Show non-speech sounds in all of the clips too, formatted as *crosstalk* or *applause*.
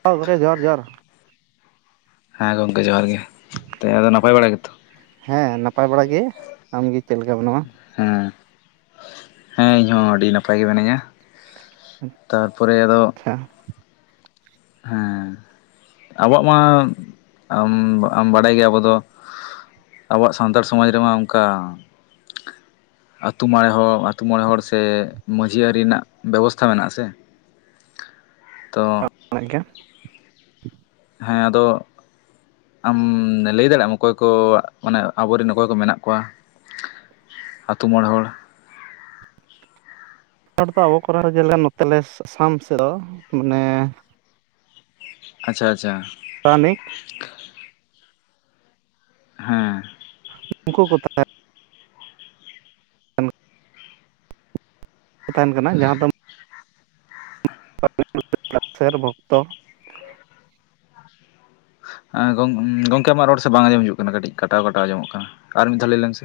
*unintelligible* ᱦ ᱜᱠᱮ ᱡᱚᱦᱟᱨ ᱡᱚᱦᱟᱨ ᱦᱮᱸ ᱜᱚᱢᱠᱮ ᱡᱚᱦᱟᱨ ᱜᱮ ᱚ *unintelligible* ᱱᱟᱯᱟᱭ ᱵᱟᱲᱟ ᱜᱮᱛᱚ ᱦᱮᱸ ᱱᱟᱯᱟᱭ ᱵᱟᱲᱟ ᱜᱮ ᱟᱢᱜᱮ ᱪᱮᱫ ᱞᱮᱠᱟ ᱢᱮᱱᱟᱢᱟ ᱦᱮᱸ ᱦᱮᱸ ᱤᱧ ᱦᱚᱸ ᱟᱹᱰᱤ ᱱᱟᱯᱟᱭ ᱜᱮ ᱢᱤᱱᱟᱹᱧᱟ ᱛᱟᱨᱯᱚᱨᱮ ᱟᱫᱚ ᱟᱪᱪᱷᱟ ᱦᱮᱸ ᱟᱵᱚᱣᱟᱜ ᱢᱟ *unintelligible* ᱵᱟᱰᱟᱭ ᱜᱮᱭᱟ ᱟᱵᱚ ᱫᱚ ᱟᱵᱚᱣᱟᱜ ᱥᱟᱱᱛᱟᱲ ᱥᱚᱢᱟᱡᱽ ᱨᱮᱢᱟ ᱚᱱᱠᱟ ᱟᱹᱛᱩᱳ *unintelligible* ᱢᱚᱬᱮ ᱦᱚᱲ ᱟᱹᱛᱩᱳ ᱢᱚᱬᱮ ᱦᱚᱲ ᱥᱮ ᱢᱺᱡᱷᱤ ᱟᱹᱨᱤ ᱨᱮᱱᱟᱜ ᱵᱮᱵᱚᱥᱛᱷᱟ ᱢᱮᱱᱟᱜ ᱟᱥᱮ ᱛᱚ ᱜᱮᱭᱟ ᱦᱮᱸ ᱟᱫᱚ ᱟᱢ ᱞᱟᱹᱭ ᱫᱟᱲᱮᱭᱟᱜ ᱟᱢ ᱚᱠᱚᱭ ᱠᱚ ᱢᱟᱱᱮ ᱟᱵᱚᱨᱮᱱ ᱚᱠᱚᱭ ᱠᱚ ᱢᱮᱱᱟᱜ ᱠᱚᱣᱟ ᱟᱹᱛᱩ ᱢᱚᱬᱮ ᱦᱚᱲ ᱦᱚᱲ ᱫᱚ ᱟᱵᱚ ᱠᱚᱨᱮ ᱡᱮᱞᱮᱠᱟ ᱱᱚᱛᱮ ᱟᱥᱟᱢ ᱥᱮᱫ ᱫᱚ ᱢᱟᱱᱮ ᱟᱪᱪᱷᱟ ᱟᱪᱪᱷᱟ ᱯᱟᱨᱟᱱᱤᱠ *unintelligible* ᱦᱮᱸ ᱩᱱᱠᱩ ᱠᱚ ᱛᱟᱦᱮ *unintelligible* ᱛᱟᱦᱮᱱ ᱠᱟᱱᱟ ᱡᱟᱦᱟᱸ ᱫᱚ *unintelligible* ᱥᱨ ᱵᱷᱚᱠᱛᱚ ᱜᱚᱢᱠᱮ ᱟᱢᱟᱜ ᱨᱚᱲ ᱥᱮ ᱵᱟᱝ ᱟᱸᱡᱚᱢ ᱦᱤᱡᱩᱜ ᱠᱟᱱᱟ ᱠᱟᱹᱴᱤᱡ ᱠᱟᱴᱟᱣ ᱠᱟᱴᱟᱣ ᱟᱸᱡᱚᱢᱚᱜ ᱠᱟᱱᱟ ᱟᱨ ᱢᱤᱫ ᱫᱷᱟᱣ ᱞᱟᱹᱭ ᱞᱮᱢ ᱥᱮ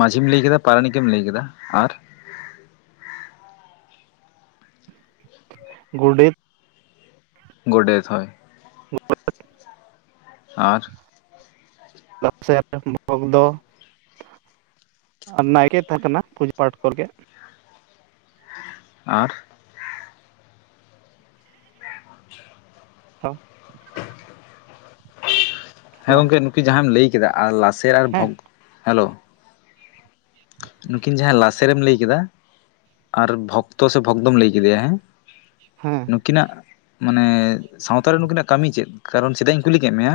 ᱢᱟᱹᱡᱷᱤᱢ ᱞᱟᱹᱭ ᱠᱮᱫᱟ ᱯᱟᱨᱟᱱᱤᱠ ᱮᱢ ᱞᱟᱹᱭ ᱠᱮᱫᱟ ᱟᱨ ᱜᱩᱰᱮᱛ ᱜᱚᱰᱮᱛ ᱦᱚᱭ *unintelligible* ᱢ ᱟᱨ *unintelligible* ᱞᱥᱮᱨ ᱵᱷᱚᱜ ᱫᱚ ᱟᱨ ᱱᱟᱭᱠᱮᱭ ᱛᱟᱦᱮᱸ ᱠᱟᱱᱟ ᱯᱩᱡᱟᱹ ᱯᱟᱴ ᱠᱚᱨᱜᱮ ᱟᱨ ᱟᱪᱪᱷᱟ *inaudible* *unintelligible* ᱦᱮ ᱦᱮᱸ ᱦᱮᱞᱳ ᱜᱚᱝᱠᱮ ᱱᱩᱠᱤ ᱡᱟᱦᱟᱸᱢ ᱞᱟᱹᱭ ᱠᱮᱫᱟ ᱟᱨ ᱞᱟᱥᱮᱨ ᱟᱨ ᱦᱮᱸ ᱵᱷᱚᱜᱽ ᱦᱮᱞᱳ ᱱᱩᱠᱤᱱ ᱡᱟᱦᱟᱸ ᱞᱟᱥᱨᱮᱢ ᱞᱟᱹᱭ ᱠᱮᱫᱟ ᱟᱨ ᱵᱷᱚᱠᱛᱚ ᱥᱮ ᱵᱷᱚᱠᱫᱚᱢ ᱞᱟᱹᱭ ᱠᱮᱫᱮᱭᱟ ᱦᱮᱸ ᱦᱮᱸ ᱱᱩᱠᱤᱱᱟᱜ ᱢᱟᱱᱮ ᱥᱟᱶᱛᱟᱨᱮ ᱱᱩᱠᱤᱱᱟᱜ ᱠᱟᱹᱢᱤ ᱪᱮᱫ ᱠᱟᱨᱚᱱ ᱪᱮᱫᱟᱜ ᱤᱧ ᱠᱩᱞᱤ ᱠᱮᱫ ᱢᱮᱭᱟ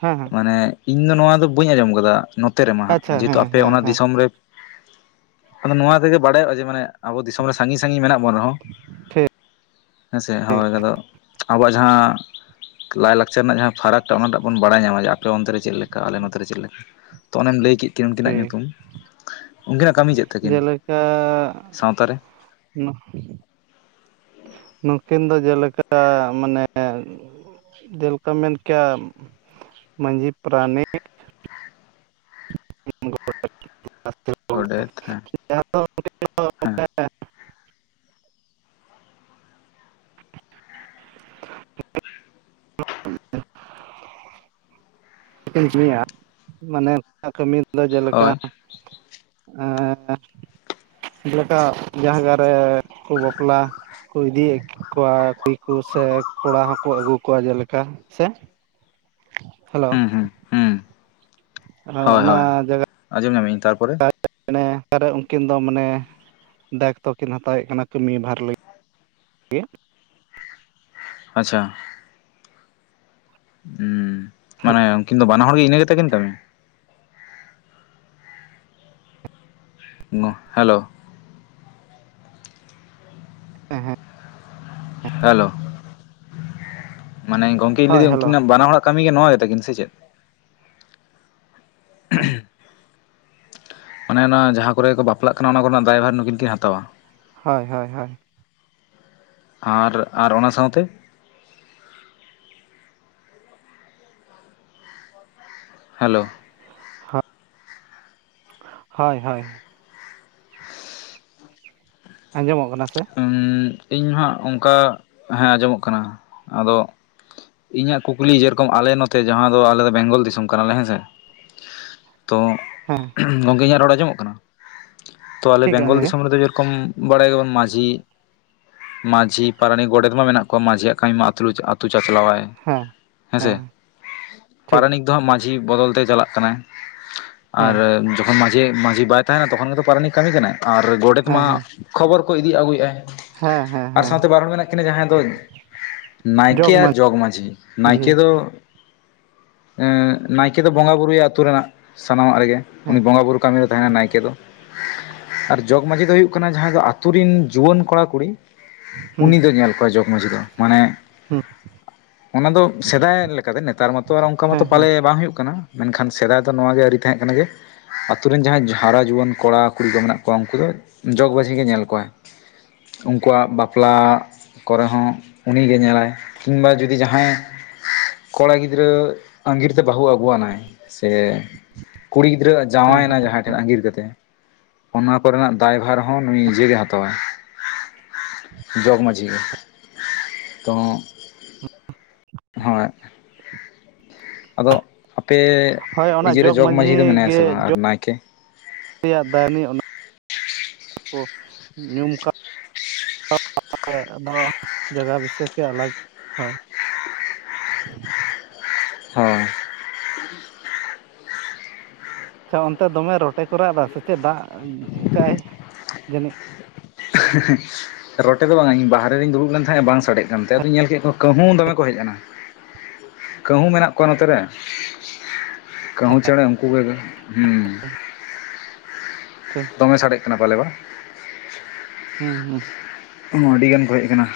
ᱦᱮᱸ ᱦᱮᱸ ᱢᱟᱱᱮ ᱤᱧ ᱫᱚ ᱱᱚᱣᱟ ᱫᱚ ᱵᱟᱹᱧ ᱟᱸᱡᱚᱢ ᱟᱠᱟᱫᱟ ᱱᱚᱛᱮ ᱨᱮᱢᱟ ᱦᱟᱜ ᱟᱪᱪᱷᱟ ᱡᱮᱦᱮᱛᱩ ᱦᱮᱸ ᱟᱯᱮ ᱦᱮᱸ ᱚᱱᱟ ᱦᱮᱸ ᱫᱤᱥᱚᱢ ᱨᱮ ᱟᱫᱚ ᱱᱚᱣᱟ ᱛᱮᱜᱮ ᱵᱟᱲᱟᱭᱚᱜᱼᱟ ᱡᱮ ᱢᱟᱱᱮ ᱟᱵᱚ ᱫᱤᱥᱚᱢ ᱨᱮ ᱥᱟᱺᱜᱤᱧ ᱥᱟᱺᱜᱤᱧ ᱢᱮᱱᱟᱜ ᱵᱚᱱ ᱨᱮᱦᱚᱸ ᱴᱷᱤᱠ ᱦᱮᱸᱥᱮ ᱦᱳᱭ ᱟᱫᱚ ᱟᱵᱚᱣᱟᱜ ᱡᱟᱦᱟᱸ ᱞᱟᱭᱼᱞᱟᱠᱪᱟᱨ ᱨᱮᱱᱟᱜ ᱡᱟᱦᱟᱸ ᱯᱷᱟᱨᱟᱠᱴᱟᱜ ᱚᱱᱟ ᱴᱟᱜ ᱵᱚᱱ ᱵᱟᱲᱟᱭ ᱧᱟᱢᱟ ᱡᱮ ᱟᱯᱮ ᱚᱱᱛᱮ ᱨᱮ ᱪᱮᱫ ᱞᱮᱠᱟ ᱟᱞᱮ ᱱᱚᱛᱮ ᱨᱮ ᱪᱮᱫ ᱞᱮᱠᱟ ᱛᱚ ᱚᱱᱮᱢ ᱞᱟᱹᱭ ᱠᱮᱫ ᱠᱤᱱ ᱩᱱᱠᱤᱱᱟᱜ ᱴᱷᱤᱠ ᱧᱩᱛᱩᱢ ᱩᱱᱠᱤᱱᱟᱜ ᱠᱟᱹᱢᱤ ᱪᱮᱫ ᱛᱟᱹᱠᱤᱱ ᱡᱮᱞᱮᱠᱟ ᱥᱟᱶᱛᱟᱨᱮ *unintelligible* ᱱᱩᱠᱤᱱ ᱫᱚ ᱡᱮᱞᱮᱠᱟ ᱢᱟᱱᱮ ᱡᱮᱞᱮᱠᱟᱢ ᱢᱮᱱ ᱠᱮᱭᱟ ᱢᱟᱹᱡᱷᱤ ᱯᱟᱨᱟᱱᱤᱠ ᱜᱚᱰᱮᱛ ᱦᱮᱸ ᱦᱮᱸ *unintelligible* *unintelligible* ᱢᱟᱱᱮ ᱠᱟᱹᱢᱤ ᱫᱚ ᱡᱮᱞᱮᱠᱟ ᱦᱳᱭ ᱦᱮ ᱡᱮᱞᱮᱠᱟ ᱡᱟᱸᱦᱟ ᱠᱚᱨᱮ ᱠᱚ ᱵᱟᱯᱞᱟ ᱠᱚ ᱤᱫᱤᱭᱮᱫ ᱠᱚᱣᱟ ᱠᱩᱲᱤ ᱠᱚ ᱥᱮ ᱠᱚᱲᱟ ᱦᱚᱸᱠᱚ ᱟᱹᱜᱩ ᱠᱚᱣᱟ ᱡᱮᱞᱮᱠᱟ ᱥᱮ ᱦᱮᱞᱳ ᱦᱩᱸ ᱦᱩᱸ ᱦᱩᱸ ᱟᱨ ᱦᱳᱭ ᱚᱱᱟ ᱦᱳᱭ ᱡᱟᱭᱜᱟ ᱟᱸᱡᱚᱢ ᱧᱟᱢᱤᱧ ᱛᱟᱨᱯᱚᱨᱮ ᱨᱮ *unintelligible* ᱩᱱᱠᱤᱱ ᱫᱚ ᱢᱟᱱᱮ ᱫᱟᱭᱤᱛᱛᱚ ᱠᱤᱱ ᱦᱟᱛᱟᱣᱮᱫ ᱠᱟᱱᱟ ᱠᱟᱹᱢᱤ ᱵᱷᱟᱨ ᱞᱟᱹᱜᱤᱫ ᱜᱮ ᱟᱪᱪᱷᱟ ᱦᱮᱸ ᱢᱟᱱᱮ ᱩᱱᱠᱤᱱ ᱫᱚ ᱵᱟᱱᱟ ᱦᱚᱲ ᱜᱮ ᱤᱱᱟᱹ ᱜᱮᱛᱟ ᱠᱤᱱ ᱠᱟᱹᱢᱤ *inaudible* ᱱᱳ ᱦᱮᱞᱳ ᱩ ᱦᱩᱜ ᱦᱮᱞᱳ ᱢᱟᱱᱮ ᱜᱚᱝᱠᱮᱧ ᱦᱳᱭ ᱞᱟᱹᱭᱫᱟ ᱦᱮᱞᱳ ᱩᱱᱠᱤᱱᱟᱜ ᱵᱟᱱᱟ ᱦᱚᱲᱟᱜ ᱠᱟᱹᱢᱤ ᱜᱮ ᱱᱚᱣᱟ ᱜᱮᱛᱟ ᱠᱤᱱ ᱥᱮ ᱪᱮᱫ ᱦᱳᱭ *unintelligible* ᱢᱟᱱᱮ ᱚᱱᱟ ᱡᱟᱦᱟᱸ ᱠᱚᱨᱮ ᱠᱚ ᱵᱟᱯᱞᱟᱜ ᱠᱟᱱᱟ ᱚᱱᱟ ᱠᱚᱨᱮᱱᱟᱜ ᱫᱟᱭᱵᱷᱟᱨ ᱱᱩᱠᱤᱱ ᱠᱤᱱ ᱦᱟᱛᱟᱣᱟ ᱦᱳᱭ ᱦᱳᱭ ᱦᱳᱭ ᱟᱨ ᱟᱨ ᱚᱱᱟ ᱥᱟᱶᱛᱮ ᱦᱮᱞᱳ ᱦᱚ ᱦᱳᱭ ᱦᱳᱭ ᱟᱸᱡᱚᱢᱚᱜ ᱠᱟᱱᱟ ᱥᱮ ᱤᱧ ᱦᱚᱸ ᱚᱱᱠᱟ ᱦᱮᱸ ᱟᱸᱡᱚᱢᱚᱜ ᱠᱟᱱᱟ ᱟᱫᱚ ᱤᱧᱟᱹᱜ ᱠᱩᱠᱞᱤ ᱡᱮᱨᱚᱠᱚᱢ ᱟᱞᱮ ᱱᱚᱛᱮ ᱡᱟᱦᱟᱸ ᱫᱚ ᱟᱞᱮ ᱫᱚ ᱵᱮᱝᱜᱚᱞ ᱫᱤᱥᱚᱢ ᱠᱟᱱᱟᱞᱮ ᱦᱮᱸᱥᱮ ᱛᱚ ᱦᱮᱸ ᱜᱚᱢᱠᱮ ᱤᱧᱟᱹᱜ ᱨᱚᱲ ᱟᱸᱡᱚᱢᱚᱜ ᱠᱟᱱᱟ ᱛᱚ ᱟᱞᱮ ᱴᱷᱤᱠ ᱵᱮᱝᱜᱚᱞ ᱟᱸᱡᱚᱢ ᱜᱮ ᱫᱤᱥᱚᱢ ᱨᱮᱫᱚ ᱡᱮᱨᱚᱠᱚᱢ ᱵᱟᱲᱟᱭ ᱜᱮᱭᱟᱵᱚᱱ ᱢᱟᱺᱡᱷᱤ ᱢᱟᱺᱡᱷᱤ ᱯᱟᱨᱟᱱᱤᱠ ᱜᱚᱰᱮᱛ ᱢᱟ ᱢᱮᱱᱟᱜ ᱠᱚᱣᱟ ᱢᱟᱺᱡᱷᱤᱭᱟᱜ ᱠᱟᱹᱢᱤ ᱢᱟ ᱟᱹᱛᱩ ᱪᱟᱪᱞᱟᱣ ᱟᱭ ᱦᱮᱸ ᱦᱮᱸᱥᱮ ᱦᱮᱸ ᱴᱷᱤᱠ ᱯᱟᱨᱟᱱᱤᱠ ᱫᱚ ᱦᱟᱸᱜ ᱢᱟᱺᱡᱷᱤ ᱢᱟᱺᱡᱷᱤ ᱵᱚᱫᱚᱞ ᱛᱮᱭ ᱪᱟᱞᱟᱜ ᱠᱟᱱᱟ ᱟᱨ ᱦᱮᱸ ᱡᱚᱠᱷᱚᱱ ᱢᱟᱺᱡᱷᱤ ᱡᱮ ᱢᱟᱺᱡᱷᱤ ᱵᱟᱭ ᱛᱟᱦᱮᱱᱟ ᱛᱚᱠᱷᱚᱱ ᱜᱮᱛᱚ ᱯᱟᱨᱟᱱᱤ ᱠᱟᱹᱢᱤ ᱠᱟᱱᱟᱭ ᱟᱨ ᱜᱚᱰᱮᱛ ᱦᱮᱸ ᱢᱟ ᱦᱮᱸ ᱠᱷᱚᱵᱚᱨ ᱠᱚ ᱤᱫᱤ ᱟᱹᱜᱩᱭᱮᱫᱟᱭ᱾ ᱦᱮᱸ ᱦᱮᱸ ᱟᱨ ᱦᱮᱸ ᱥᱟᱶᱛᱮ ᱵᱟᱨ ᱦᱚᱲ ᱢᱮᱱᱟᱜ ᱠᱤᱱᱟᱹ ᱡᱟᱸᱦᱟᱭ ᱫᱚ ᱱᱟᱭᱠᱮ ᱟᱨ ᱡᱚᱜᱽ ᱢᱟᱺᱡᱷᱤ ᱢᱟᱺᱡᱷᱤ ᱦᱮᱸ ᱱᱟᱭᱠᱮ ᱫᱚ ᱱᱟᱭᱠᱮ ᱫᱚ ᱵᱚᱸᱜᱟ ᱵᱩᱨᱩᱭᱟ ᱟᱹᱛᱩ ᱨᱮᱱᱟᱜ ᱥᱟᱱᱟᱢᱟᱜ ᱨᱮᱜᱮ ᱩᱱᱤ ᱵᱚᱸᱜᱟ ᱵᱩᱨᱩ ᱠᱟᱹᱢᱤ ᱛᱟᱦᱮᱱᱟ ᱱᱟᱭᱠᱮ ᱫᱚ ᱟᱨ ᱡᱚᱜᱽ ᱢᱟᱹᱡᱷᱤ ᱫᱚ ᱦᱩᱭᱩᱜ ᱠᱟᱱᱟ ᱡᱟᱦᱟᱸᱭ ᱫᱚ ᱟᱹᱛᱩ ᱨᱮᱱ ᱡᱩᱣᱟᱹᱱ ᱠᱚᱲᱟ ᱠᱩᱲᱤ ᱦᱮᱸ ᱩᱱᱤ ᱫᱚ ᱧᱮᱞ ᱠᱚᱣᱟᱭ ᱡᱚᱜᱽ ᱢᱟᱺᱡᱷᱤ ᱫᱚ ᱢᱟᱱᱮ ᱦᱮᱸ ᱚᱱᱟ ᱫᱚ ᱥᱮᱫᱟᱭ ᱞᱮᱠᱟᱛᱮ ᱱᱮᱛᱟᱨ ᱢᱟᱛᱚ ᱟᱨ ᱚᱱᱠᱟ ᱢᱟᱛᱚ ᱦᱮᱸ ᱦᱮᱸ ᱯᱟᱞᱮ ᱵᱟᱝ ᱦᱩᱭᱩᱜ ᱠᱟᱱᱟ᱾ ᱢᱮᱱᱠᱷᱟᱱ ᱥᱮᱫᱟᱭ ᱫᱚ ᱱᱚᱣᱟᱜᱮ ᱟᱹᱨᱤ ᱛᱟᱦᱮᱸ ᱠᱟᱱᱟ ᱡᱮ ᱟᱹᱛᱩ ᱨᱮᱱ ᱡᱟᱦᱟᱸᱭ ᱦᱟᱨᱟ ᱡᱩᱣᱟᱹᱱ ᱠᱚᱲᱟ-ᱠᱩᱲᱤ ᱠᱚ ᱢᱮᱱᱟᱜ ᱠᱚᱣᱟ ᱩᱱᱠᱩ ᱫᱚ ᱡᱚᱜᱽ ᱢᱟᱺᱡᱷᱤ ᱜᱮ ᱧᱮᱞ ᱠᱚᱣᱟ᱾ ᱩᱱᱠᱩᱣᱟᱜ ᱵᱟᱯᱞᱟ ᱠᱚᱨᱮ ᱦᱚᱸ ᱩᱱᱤᱜᱮ ᱧᱮᱞᱟᱭ ᱠᱤᱝᱵᱟ ᱡᱩᱫᱤ ᱡᱟᱦᱟᱸᱭ ᱠᱚᱲᱟ ᱜᱤᱫᱽᱨᱟᱹ ᱟᱸᱜᱤᱨ ᱛᱮ ᱵᱟᱦᱩ ᱟᱹᱜᱩ ᱟᱱᱟᱭ ᱥᱮ ᱠᱩᱲᱤ ᱜᱤᱫᱽᱨᱟᱹᱚᱜ ᱦᱮᱸ ᱡᱟᱶᱟᱭᱮᱱᱟ ᱡᱟᱦᱟᱸᱭ ᱴᱷᱮᱱ ᱦᱮᱸ ᱟᱸᱜᱤᱨ ᱠᱟᱛᱮ ᱚᱱᱟ ᱠᱚᱨᱮᱱᱟᱜ ᱫᱟᱭᱵᱷᱟᱨ ᱦᱚᱸ ᱱᱩᱭ ᱱᱤᱡᱮᱜᱮ ᱦᱟ ᱛᱟᱣᱟᱭ᱾ ᱡᱚᱜᱽ ᱢᱟᱺᱡᱷᱤ ᱜᱮ ᱛᱚ ᱦᱳᱭ ᱟᱫᱚ ᱟᱯᱮ ᱦᱳᱭ ᱚᱱᱟ ᱤᱭᱟᱹᱨᱮ ᱡᱚᱜᱽ ᱢᱟᱺᱡᱷᱤ ᱫᱚ ᱢᱮᱱᱟᱭᱟ ᱥᱮ ᱵᱟᱝ ᱟᱨ ᱱᱟᱭᱠᱮ ᱩᱱᱤᱭᱟᱜ ᱫᱟᱭᱱᱤ ᱚᱱᱟ *inaudible* ᱠᱚ ᱧᱩᱢ ᱟᱠᱟᱜ *unintelligible* ᱟᱫᱚ ᱡᱟᱭᱜᱟ ᱵᱤᱥᱟᱠ ᱛᱮ ᱟᱞᱟᱜ-ᱟ ᱦᱳᱭ ᱟᱪᱪᱷᱟ ᱚᱱᱛᱮ ᱫᱚᱢᱮ ᱨᱚᱴᱮ ᱠᱚ ᱨᱟᱜ ᱮᱫᱟ ᱥᱮ ᱪᱮᱫ ᱫᱟᱜ ᱠᱟᱜ-ᱟᱭ ᱡᱟᱹᱱᱤᱡ ᱦᱮ ᱦᱮ ᱻᱨᱚᱴᱮ ᱫᱚ ᱵᱟᱝᱼᱟ ᱤᱧ ᱵᱟᱦᱨᱮ ᱨᱤᱧ ᱫᱩᱲᱩᱵ ᱞᱮᱱ ᱛᱟᱦᱮ ᱵᱟᱝ ᱥᱟᱰᱮᱜ ᱠᱟᱱ ᱛᱮ ᱟᱫᱩᱧ ᱧᱮᱞ ᱠᱮᱜ ᱠᱚ ᱠᱟᱹᱦᱩ ᱫᱚᱢᱮ ᱠᱚ ᱦᱮᱡ ᱮᱱᱟ ᱠᱟᱹᱦᱩ ᱢᱮᱱᱟᱜ ᱠᱚᱣᱟ ᱱᱚᱛᱮ ᱨᱮ ᱠᱟᱹᱦᱩ ᱪᱮᱸᱬᱮ ᱩᱱᱠᱩ ᱜᱮ ᱦᱩᱸ ᱴᱷᱤᱠ ᱫᱚᱢᱮ ᱥᱟᱰᱮᱜ ᱠᱟᱱᱟ ᱯᱟᱞᱮ ᱵᱟ ᱦᱩᱸ ᱦᱩᱸ ᱟᱹᱰᱤ ᱜᱟᱱ ᱠᱚ ᱦᱮᱡ ᱟᱠᱟᱱᱟ᱾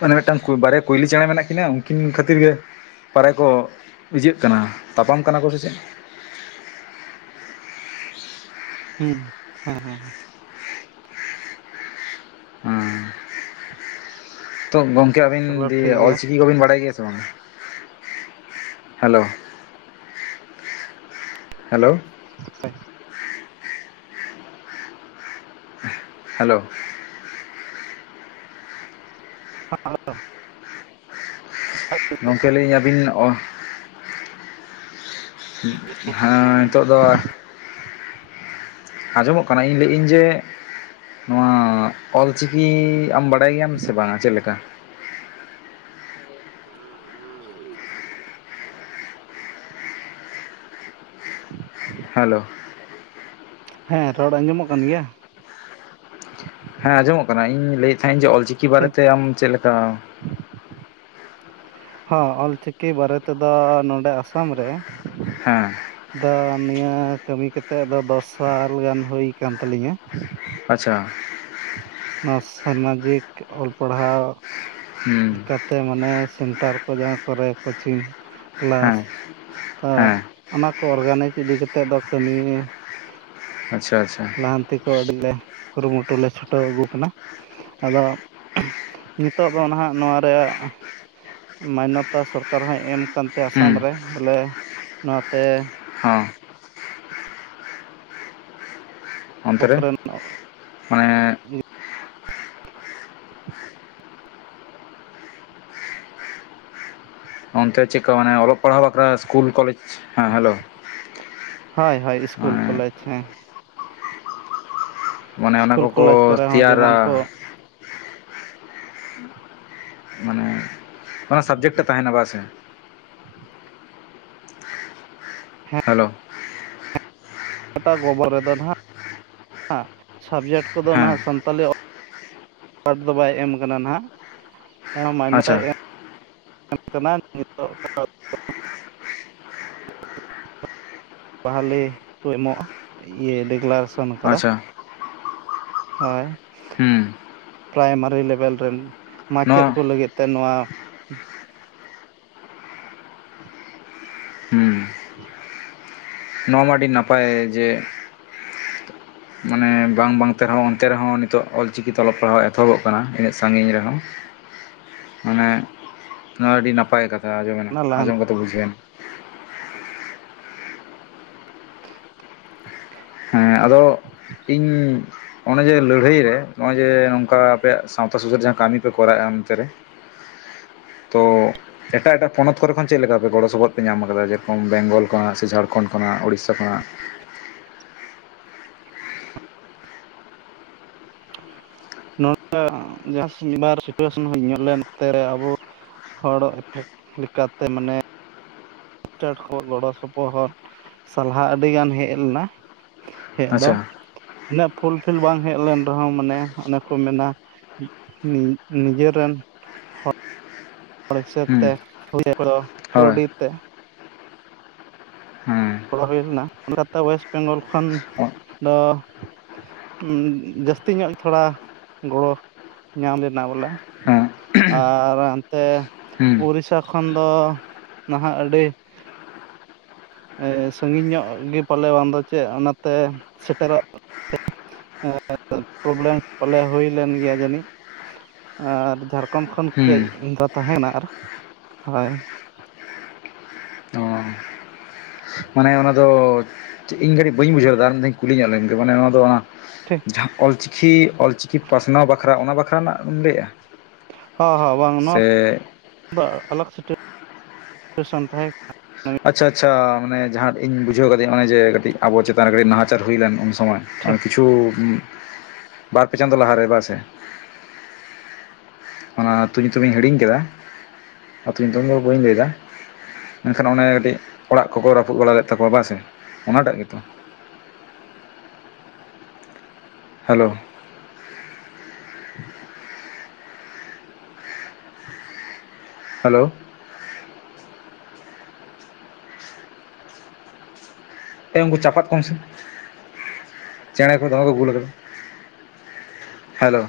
ᱢᱟᱱᱮ ᱢᱤᱫᱴᱟᱝ ᱵᱟᱨᱭᱟ ᱠᱩᱭᱞᱤ ᱪᱮᱸᱬᱮ ᱢᱮᱱᱟᱜ ᱠᱤᱱᱟ ᱩᱱᱠᱤᱱ ᱠᱷᱟᱹᱛᱤᱨ ᱜᱮ ᱯᱟᱨᱮ ᱠᱚ ᱤᱡᱟᱹᱜ ᱠᱟᱱᱟ ᱛᱟᱯᱟᱢ ᱠᱟᱱᱟ ᱠᱚ ᱥᱮ ᱪᱮᱫ ᱦᱩᱸ ᱦᱮᱸ ᱦᱮᱸ ᱦᱮᱸ ᱦᱮᱸ ᱛᱚ ᱜᱚᱝᱠᱮ ᱟᱵᱤᱱ ᱪᱚᱞᱚ ᱴᱷᱤᱠ ᱫᱤᱭᱮ ᱜᱮᱭᱟ ᱚᱞᱪᱤᱠᱤ ᱠᱚᱵᱤᱱ ᱵᱟᱲᱟᱭ ᱜᱮᱭᱟ ᱥᱮ ᱵᱟᱝ ᱦᱮᱞᱳ ᱦᱮᱞᱳᱣ ᱦᱳᱭ ᱦᱮᱞᱳ ᱦᱮᱞᱳᱣ ᱜᱚᱝᱠᱮ ᱞᱟᱹᱭᱧ ᱟᱵᱤᱱ ᱚ ᱦᱮᱸ ᱱᱤᱛᱚᱜ ᱫᱚ ᱟᱡᱚᱢ ᱚᱜ ᱠᱟᱱᱟ ᱤᱧ ᱞᱟᱹᱭ ᱤᱧ ᱡᱮ ᱱᱚᱣᱟ ᱚᱞᱪᱤᱠᱤ ᱟᱢ *unintelligible* ᱵᱟᱰᱟᱭ ᱜᱮᱭᱟᱢ ᱥᱮ ᱵᱟᱝ ᱪᱮᱫ ᱞᱮᱠᱟ ᱦᱮᱞᱳ ᱦᱮᱸ ᱨᱚᱲ ᱟᱡᱚᱢᱼᱚᱜ ᱠᱟᱱ ᱜᱮᱭᱟ ᱦᱮᱸ ᱟᱡᱚᱢᱚᱜ ᱠᱟᱱᱟ ᱤᱧ ᱞᱟᱹᱭ ᱮᱫ ᱛᱟᱦᱮᱫ ᱤᱧ ᱡᱮ ᱚᱞᱪᱤᱠᱤ ᱴᱷᱤᱠ ᱵᱟᱨᱮᱛᱮ ᱟᱢ ᱪᱮᱫ ᱞᱮᱠᱟ *inaudible* ᱦᱚᱸ ᱚᱞ ᱪᱤᱠᱤ ᱵᱟᱨᱮ ᱛᱮᱫᱚ ᱱᱚᱰᱮ ᱟᱥᱟᱢ ᱨᱮ ᱦᱮᱸ ᱫᱟ ᱱᱤᱭᱟᱹ ᱠᱟᱹᱢᱤ ᱠᱮᱛ ᱛᱮ ᱫᱚ ᱫᱚᱥ ᱥᱟᱞ ᱜᱟᱱ ᱦᱩᱭ ᱠᱟᱱ ᱛᱟᱞᱤᱧᱟ ᱟᱪᱪᱷᱟ ᱱᱚᱣᱟ ᱥᱟᱢᱟᱡᱤᱠ ᱚᱞ ᱯᱟᱲᱦᱟᱣ ᱦᱮᱸ ᱞᱮᱠᱟ ᱛᱮ ᱢᱟᱱᱮ ᱥᱮᱱᱴᱟᱨ ᱠᱚ ᱡᱟᱦᱟᱸ ᱠᱚᱨᱮ ᱠᱳᱪᱤᱝ ᱠᱞᱟᱥ ᱦᱮᱸ ᱛᱚ ᱦᱮᱸ ᱚᱱᱟ ᱠᱚ ᱚᱨᱜᱟᱱᱟᱭᱤᱡᱽ ᱤᱫᱤ ᱠᱟᱛᱮᱜ ᱫᱚ ᱠᱟᱹᱢᱤ ᱟᱪᱪᱷᱟ ᱟᱪᱪᱷᱟ ᱞᱟᱦᱟᱱᱛᱤ ᱠᱚ ᱟᱹᱰᱤ ᱜᱮ ᱠᱩᱨᱩᱢᱩᱴᱩ ᱞᱮ ᱪᱷᱩᱴᱟᱹᱣ ᱟᱜᱩ ᱠᱟᱱᱟ ᱟᱫᱚ ᱱᱤᱛᱳᱜ ᱫᱚ ᱱᱟᱦᱟᱜ ᱱᱚᱣᱟ ᱨᱮ ᱢᱟᱱᱱᱚᱛᱟ ᱥᱚᱨᱠᱟᱨ ᱦᱚᱭ ᱮᱢ ᱠᱟᱱᱛᱮ ᱟᱥᱟᱢ ᱦᱮᱸ ᱨᱮ ᱵᱚᱞᱮ ᱱᱚᱣᱟ ᱛᱮ ᱦᱚᱸ ᱚᱱᱛᱮ ᱨᱮ *unintelligible* ᱢᱟᱱᱮ ᱚᱱᱛᱮ ᱪᱮᱫᱠᱟ ᱢᱟᱱᱮ ᱚᱞᱚᱜ ᱯᱟᱲᱦᱟᱣ ᱵᱟᱠᱷᱨᱟ ᱤᱥᱠᱩᱞ ᱠᱚᱞᱮᱡᱽ ᱦᱮᱸ ᱦᱮᱞᱳ ᱦᱳᱭ ᱦᱳᱭ ᱤᱥᱠᱩᱞ ᱠᱚᱞᱮᱡᱽ ᱦᱮᱸ ᱢᱟᱱᱮ ᱚᱱᱟ ᱤᱥᱠᱩᱞ ᱠᱚᱠᱚ ᱠᱚᱞᱮᱡᱽ ᱠᱚᱨᱮ ᱦᱚᱸ ᱛᱮᱭᱟᱨᱟ ᱡᱮᱢᱚᱱ ᱠᱚ ᱢᱟᱱᱮ ᱚᱱᱟ ᱥᱟᱵᱡᱮᱠᱴ ᱮ ᱛᱟᱦᱮᱱᱟ ᱵᱟ ᱥᱮ *unintelligible* ᱦᱮᱞᱳ ᱚᱴᱟ ᱜᱚᱵᱚᱨ ᱨᱮᱫᱚ ᱱᱟᱦᱟᱜ ᱥᱟᱵᱡᱮᱠᱴ ᱠᱚᱫᱚ ᱦᱮᱸ ᱱᱟᱦᱟᱜ ᱥᱟᱱᱛᱟᱞᱤ ᱠᱟᱨᱰ ᱫᱚ ᱵᱟᱭ ᱮᱢ ᱠᱟᱱᱟ ᱱᱟᱦᱟᱜ ᱢᱟᱭᱱᱚᱛᱟᱭ ᱟᱪᱪᱷᱟ ᱮᱢ ᱠᱟᱱᱟ ᱱᱤᱛᱚᱜ ᱫᱚ ᱵᱟᱦᱟᱞᱮ ᱠᱚ ᱮᱢᱚᱜᱼᱟ ᱤᱭᱟᱹ *unintelligible* ᱥᱚᱱ ᱠᱟᱫᱟ ᱟᱪᱪᱷᱟ ᱦᱳᱭ ᱦᱩᱸ ᱯᱨᱟᱭᱢᱟᱨᱤ ᱞᱮᱵᱮᱞ ᱨᱮᱱ ᱢᱟᱪᱮᱫ ᱱᱚᱣᱟ ᱠᱚ ᱞᱟᱹᱜᱤᱫ ᱛᱮ ᱱᱚᱣᱟ ᱦᱩᱸ ᱱᱚᱣᱟ ᱢᱟ ᱟᱹᱰᱤ ᱱᱟᱯᱟᱭ ᱡᱮ ᱢᱟᱱᱮ ᱵᱟᱝ ᱵᱟᱝ ᱛᱮ ᱨᱮᱦᱚᱸ ᱚᱱᱛᱮ ᱨᱮᱦᱚᱸ ᱱᱤᱛᱚᱜ ᱚᱞᱪᱤᱠᱤ ᱛᱮ ᱚᱞᱚᱜ ᱯᱟᱲᱦᱟᱜ ᱮᱛᱚᱦᱚᱵᱚᱜ ᱠᱟᱱᱟ ᱤᱱᱟᱹᱜ ᱥᱟᱜᱤᱧ ᱨᱮᱦᱚᱸ᱾ ᱢᱟᱱᱮ ᱱᱚᱣᱟ ᱟᱹᱰᱤ ᱱᱟᱯᱟᱭ ᱠᱟᱛᱷᱟ ᱟᱸᱡᱚᱢᱮᱱᱟ ᱞᱟᱦᱟ ᱟᱸᱡᱚᱢ ᱠᱟᱛᱮ ᱵᱩᱡᱷᱟᱹᱣᱱᱟ᱾ ᱦᱮᱸ ᱟᱫᱚ ᱤᱧ ᱱᱚᱜᱼᱚᱭ ᱡᱮ ᱞᱟᱹᱲᱦᱟᱹᱭ ᱨᱮ ᱱᱚᱜᱼᱚᱭ ᱡᱮ ᱱᱚᱝᱠᱟ ᱟᱯᱮᱭᱟᱜ ᱥᱟᱶᱛᱟ ᱥᱩᱥᱟᱹᱨ ᱡᱟᱦᱟᱸ ᱠᱟᱹᱢᱤ ᱯᱮ ᱠᱚᱨᱟᱣᱮᱫᱼᱟ ᱚᱱᱛᱮ ᱨᱮ *inaudible* ᱛᱚ ᱮᱴᱟᱜ ᱮᱴᱟᱜ ᱯᱚᱱᱚᱛ ᱠᱚᱨᱮ ᱠᱷᱚᱱ ᱪᱮᱫ ᱞᱮᱠᱟᱯᱮ ᱜᱚᱲᱚ ᱥᱚᱯᱚᱦᱚᱫ ᱯᱮ ᱧᱟᱢ ᱟᱠᱟᱫᱟ ᱡᱮᱨᱚᱠᱚᱢ ᱵᱮᱝᱜᱚᱞ ᱠᱷᱚᱱᱟᱜ ᱥᱮ ᱡᱷᱟᱲᱠᱷᱚᱸᱰ ᱠᱷᱚᱱᱟᱜ᱾ ᱩᱲᱤᱥᱥᱟ ᱠᱷᱚᱱᱟᱜ᱾ ᱱᱚᱠᱟ ᱡᱟᱦᱟᱸ ᱵᱟᱨ ᱥᱤᱪᱩᱭᱮᱥᱚᱱ ᱧᱚᱜ ᱞᱮᱱᱛᱮ ᱟᱵᱚ ᱦᱚᱲ ᱤᱯᱷᱮᱠᱴ ᱞᱮᱠᱟᱛᱮ ᱢᱟᱱᱮ *unintelligible* ᱠᱷᱚᱱ ᱜᱚᱲᱚ ᱥᱚᱯᱚᱦᱚᱫ ᱥᱟᱞᱦᱟ ᱟᱹᱰᱤᱜᱟᱱ ᱦᱮᱡ ᱞᱮᱱᱟ ᱦᱮᱡ ᱫᱚ ᱟᱪᱪᱷᱟ ᱩᱱᱟᱹᱜ ᱯᱷᱩᱞᱯᱷᱤᱞ ᱵᱟᱝ ᱦᱮᱡ ᱞᱮᱱ ᱨᱮᱦᱚᱸ ᱢᱟᱱᱮ ᱚᱱᱮ ᱠᱚ ᱢᱮᱱᱟ ᱱᱤᱡᱮ ᱨᱮᱱ ᱦᱚᱲ *unintelligible* ᱛᱮ ᱦᱩᱸ ᱦᱳᱭ ᱠᱟᱹᱣᱰᱤ ᱛᱮ ᱦᱮᱸ ᱜᱚᱲᱚ ᱦᱩᱭ ᱞᱮᱱᱟ ᱠᱳᱞᱠᱟᱛᱟ ᱚᱳᱭᱮᱥᱴ ᱵᱮᱝᱜᱚᱞ ᱠᱷᱚᱱ ᱫᱚ ᱡᱟᱹᱥᱛᱤ ᱧᱚᱜ ᱛᱷᱚᱲᱟ ᱜᱚᱲᱚ ᱧᱟᱢ ᱞᱮᱱᱟ ᱵᱚᱞᱮ᱾ ᱦᱮᱸ ᱟᱨ ᱚᱱᱛᱮ ᱦᱩᱸ ᱩᱲᱤᱥᱟ ᱠᱷᱚᱱ ᱫᱚ ᱱᱟᱦᱟᱜ ᱟᱹᱰᱤ ᱥᱟᱺᱜᱤᱧ ᱧᱚᱜ ᱜᱮ ᱯᱟᱞᱮ ᱵᱟᱝ ᱫᱚ ᱪᱮᱫ ᱚᱱᱟᱛᱮ ᱥᱮᱴᱮᱨᱚᱜ ᱯᱨᱚᱵᱮᱞᱮᱢ ᱯᱟᱞᱮ ᱦᱩᱭ ᱞᱮᱱ ᱜᱮᱭᱟ ᱡᱟᱹᱱᱤᱡ ᱟᱨ ᱡᱷᱟᱲᱠᱷᱚᱸᱰ ᱠᱷᱚᱱ ᱦᱩᱸ ᱠᱟᱹᱡ ᱫᱚ ᱛᱟᱦᱮᱸᱱᱟ ᱟᱨ ᱦᱳᱭ ᱚ ᱢᱟᱱᱮ ᱚᱱᱟᱫᱚ ᱤᱧ ᱜᱷᱟᱹᱲᱤᱡ ᱵᱟᱹᱧ ᱵᱩᱡᱷᱟᱹᱣ ᱞᱮᱫᱫᱟ ᱢᱮᱱ ᱫᱷᱟᱧ ᱠᱩᱞᱤ ᱧᱚᱜ ᱞᱮᱱ ᱢᱟᱱᱮ ᱚᱱᱟ ᱫᱚ ᱚᱱᱟ ᱴᱷᱤᱠ ᱡᱟᱦᱟᱸ ᱚᱞᱪᱤᱠᱤ ᱚᱞᱪᱤᱠᱤ ᱯᱟᱥᱱᱟᱣ ᱵᱟᱠᱷᱨᱟ ᱚᱱᱟ ᱵᱟᱠᱷᱨᱟ ᱨᱮᱱᱟᱜ ᱮᱢ ᱞᱟᱹᱭᱮᱜᱼᱟ ᱦᱚᱸ ᱦᱚᱸ ᱵᱟᱝ ᱱᱚᱣᱟ *inaudible* ᱥᱮᱴᱮᱨ ᱛᱟᱦᱮᱸ ᱠᱟᱱᱟ ᱟᱪᱪᱷᱟ ᱟᱪᱪᱷᱟ ᱢᱮ ᱡᱟᱦᱟᱸᱴ ᱤᱧ ᱵᱩᱡᱷᱟᱹᱣᱫᱤᱟ ᱚᱱᱮᱴ ᱟᱵᱚ ᱪᱮᱛᱟᱱᱴ ᱱᱟᱦᱟᱟᱨ ᱦᱩᱭ ᱞᱮᱱ ᱩᱱ ᱥᱚᱢᱚᱭ ᱴᱷᱤᱠ ᱠᱤᱪᱷᱩ ᱵᱟᱨ ᱯᱮ ᱪᱟᱸᱫᱚᱳ ᱞᱟᱦᱟᱮ ᱵᱟᱝ ᱥᱮ ᱟᱹᱛᱩ ᱧᱩᱛᱩᱢᱤᱧ ᱦᱤᱲᱤᱧ ᱠᱮᱫᱟ ᱟᱹᱛᱩᱳ ᱧᱩᱛᱩᱢ ᱫᱚ ᱵᱟᱹᱧ ᱞᱟᱹᱭᱫᱟ᱾ ᱢᱮᱱᱠᱷᱟᱱ ᱚᱱᱮ ᱠᱟᱹᱴᱤᱡ ᱚᱲᱟᱜ ᱠᱚᱠᱚ ᱨᱟᱹᱯᱩᱫ ᱵᱟᱲᱟ ᱞᱮᱫ ᱛᱟᱠᱚᱣᱟ ᱵᱟᱥᱮ ᱚᱱᱟᱴᱟᱜ ᱜᱮᱛᱚ *inaudible* ᱦᱮᱞᱳ ᱦᱮᱞᱳ ᱩᱱᱠᱩ ᱪᱟᱯᱟᱫ ᱠᱚᱢ ᱥᱮ ᱪᱮᱬᱮᱸ ᱠᱚ ᱫᱚᱦᱚ ᱠᱚ ᱜᱩᱞ ᱠᱟᱫᱟ᱾ ᱦᱮᱞᱳ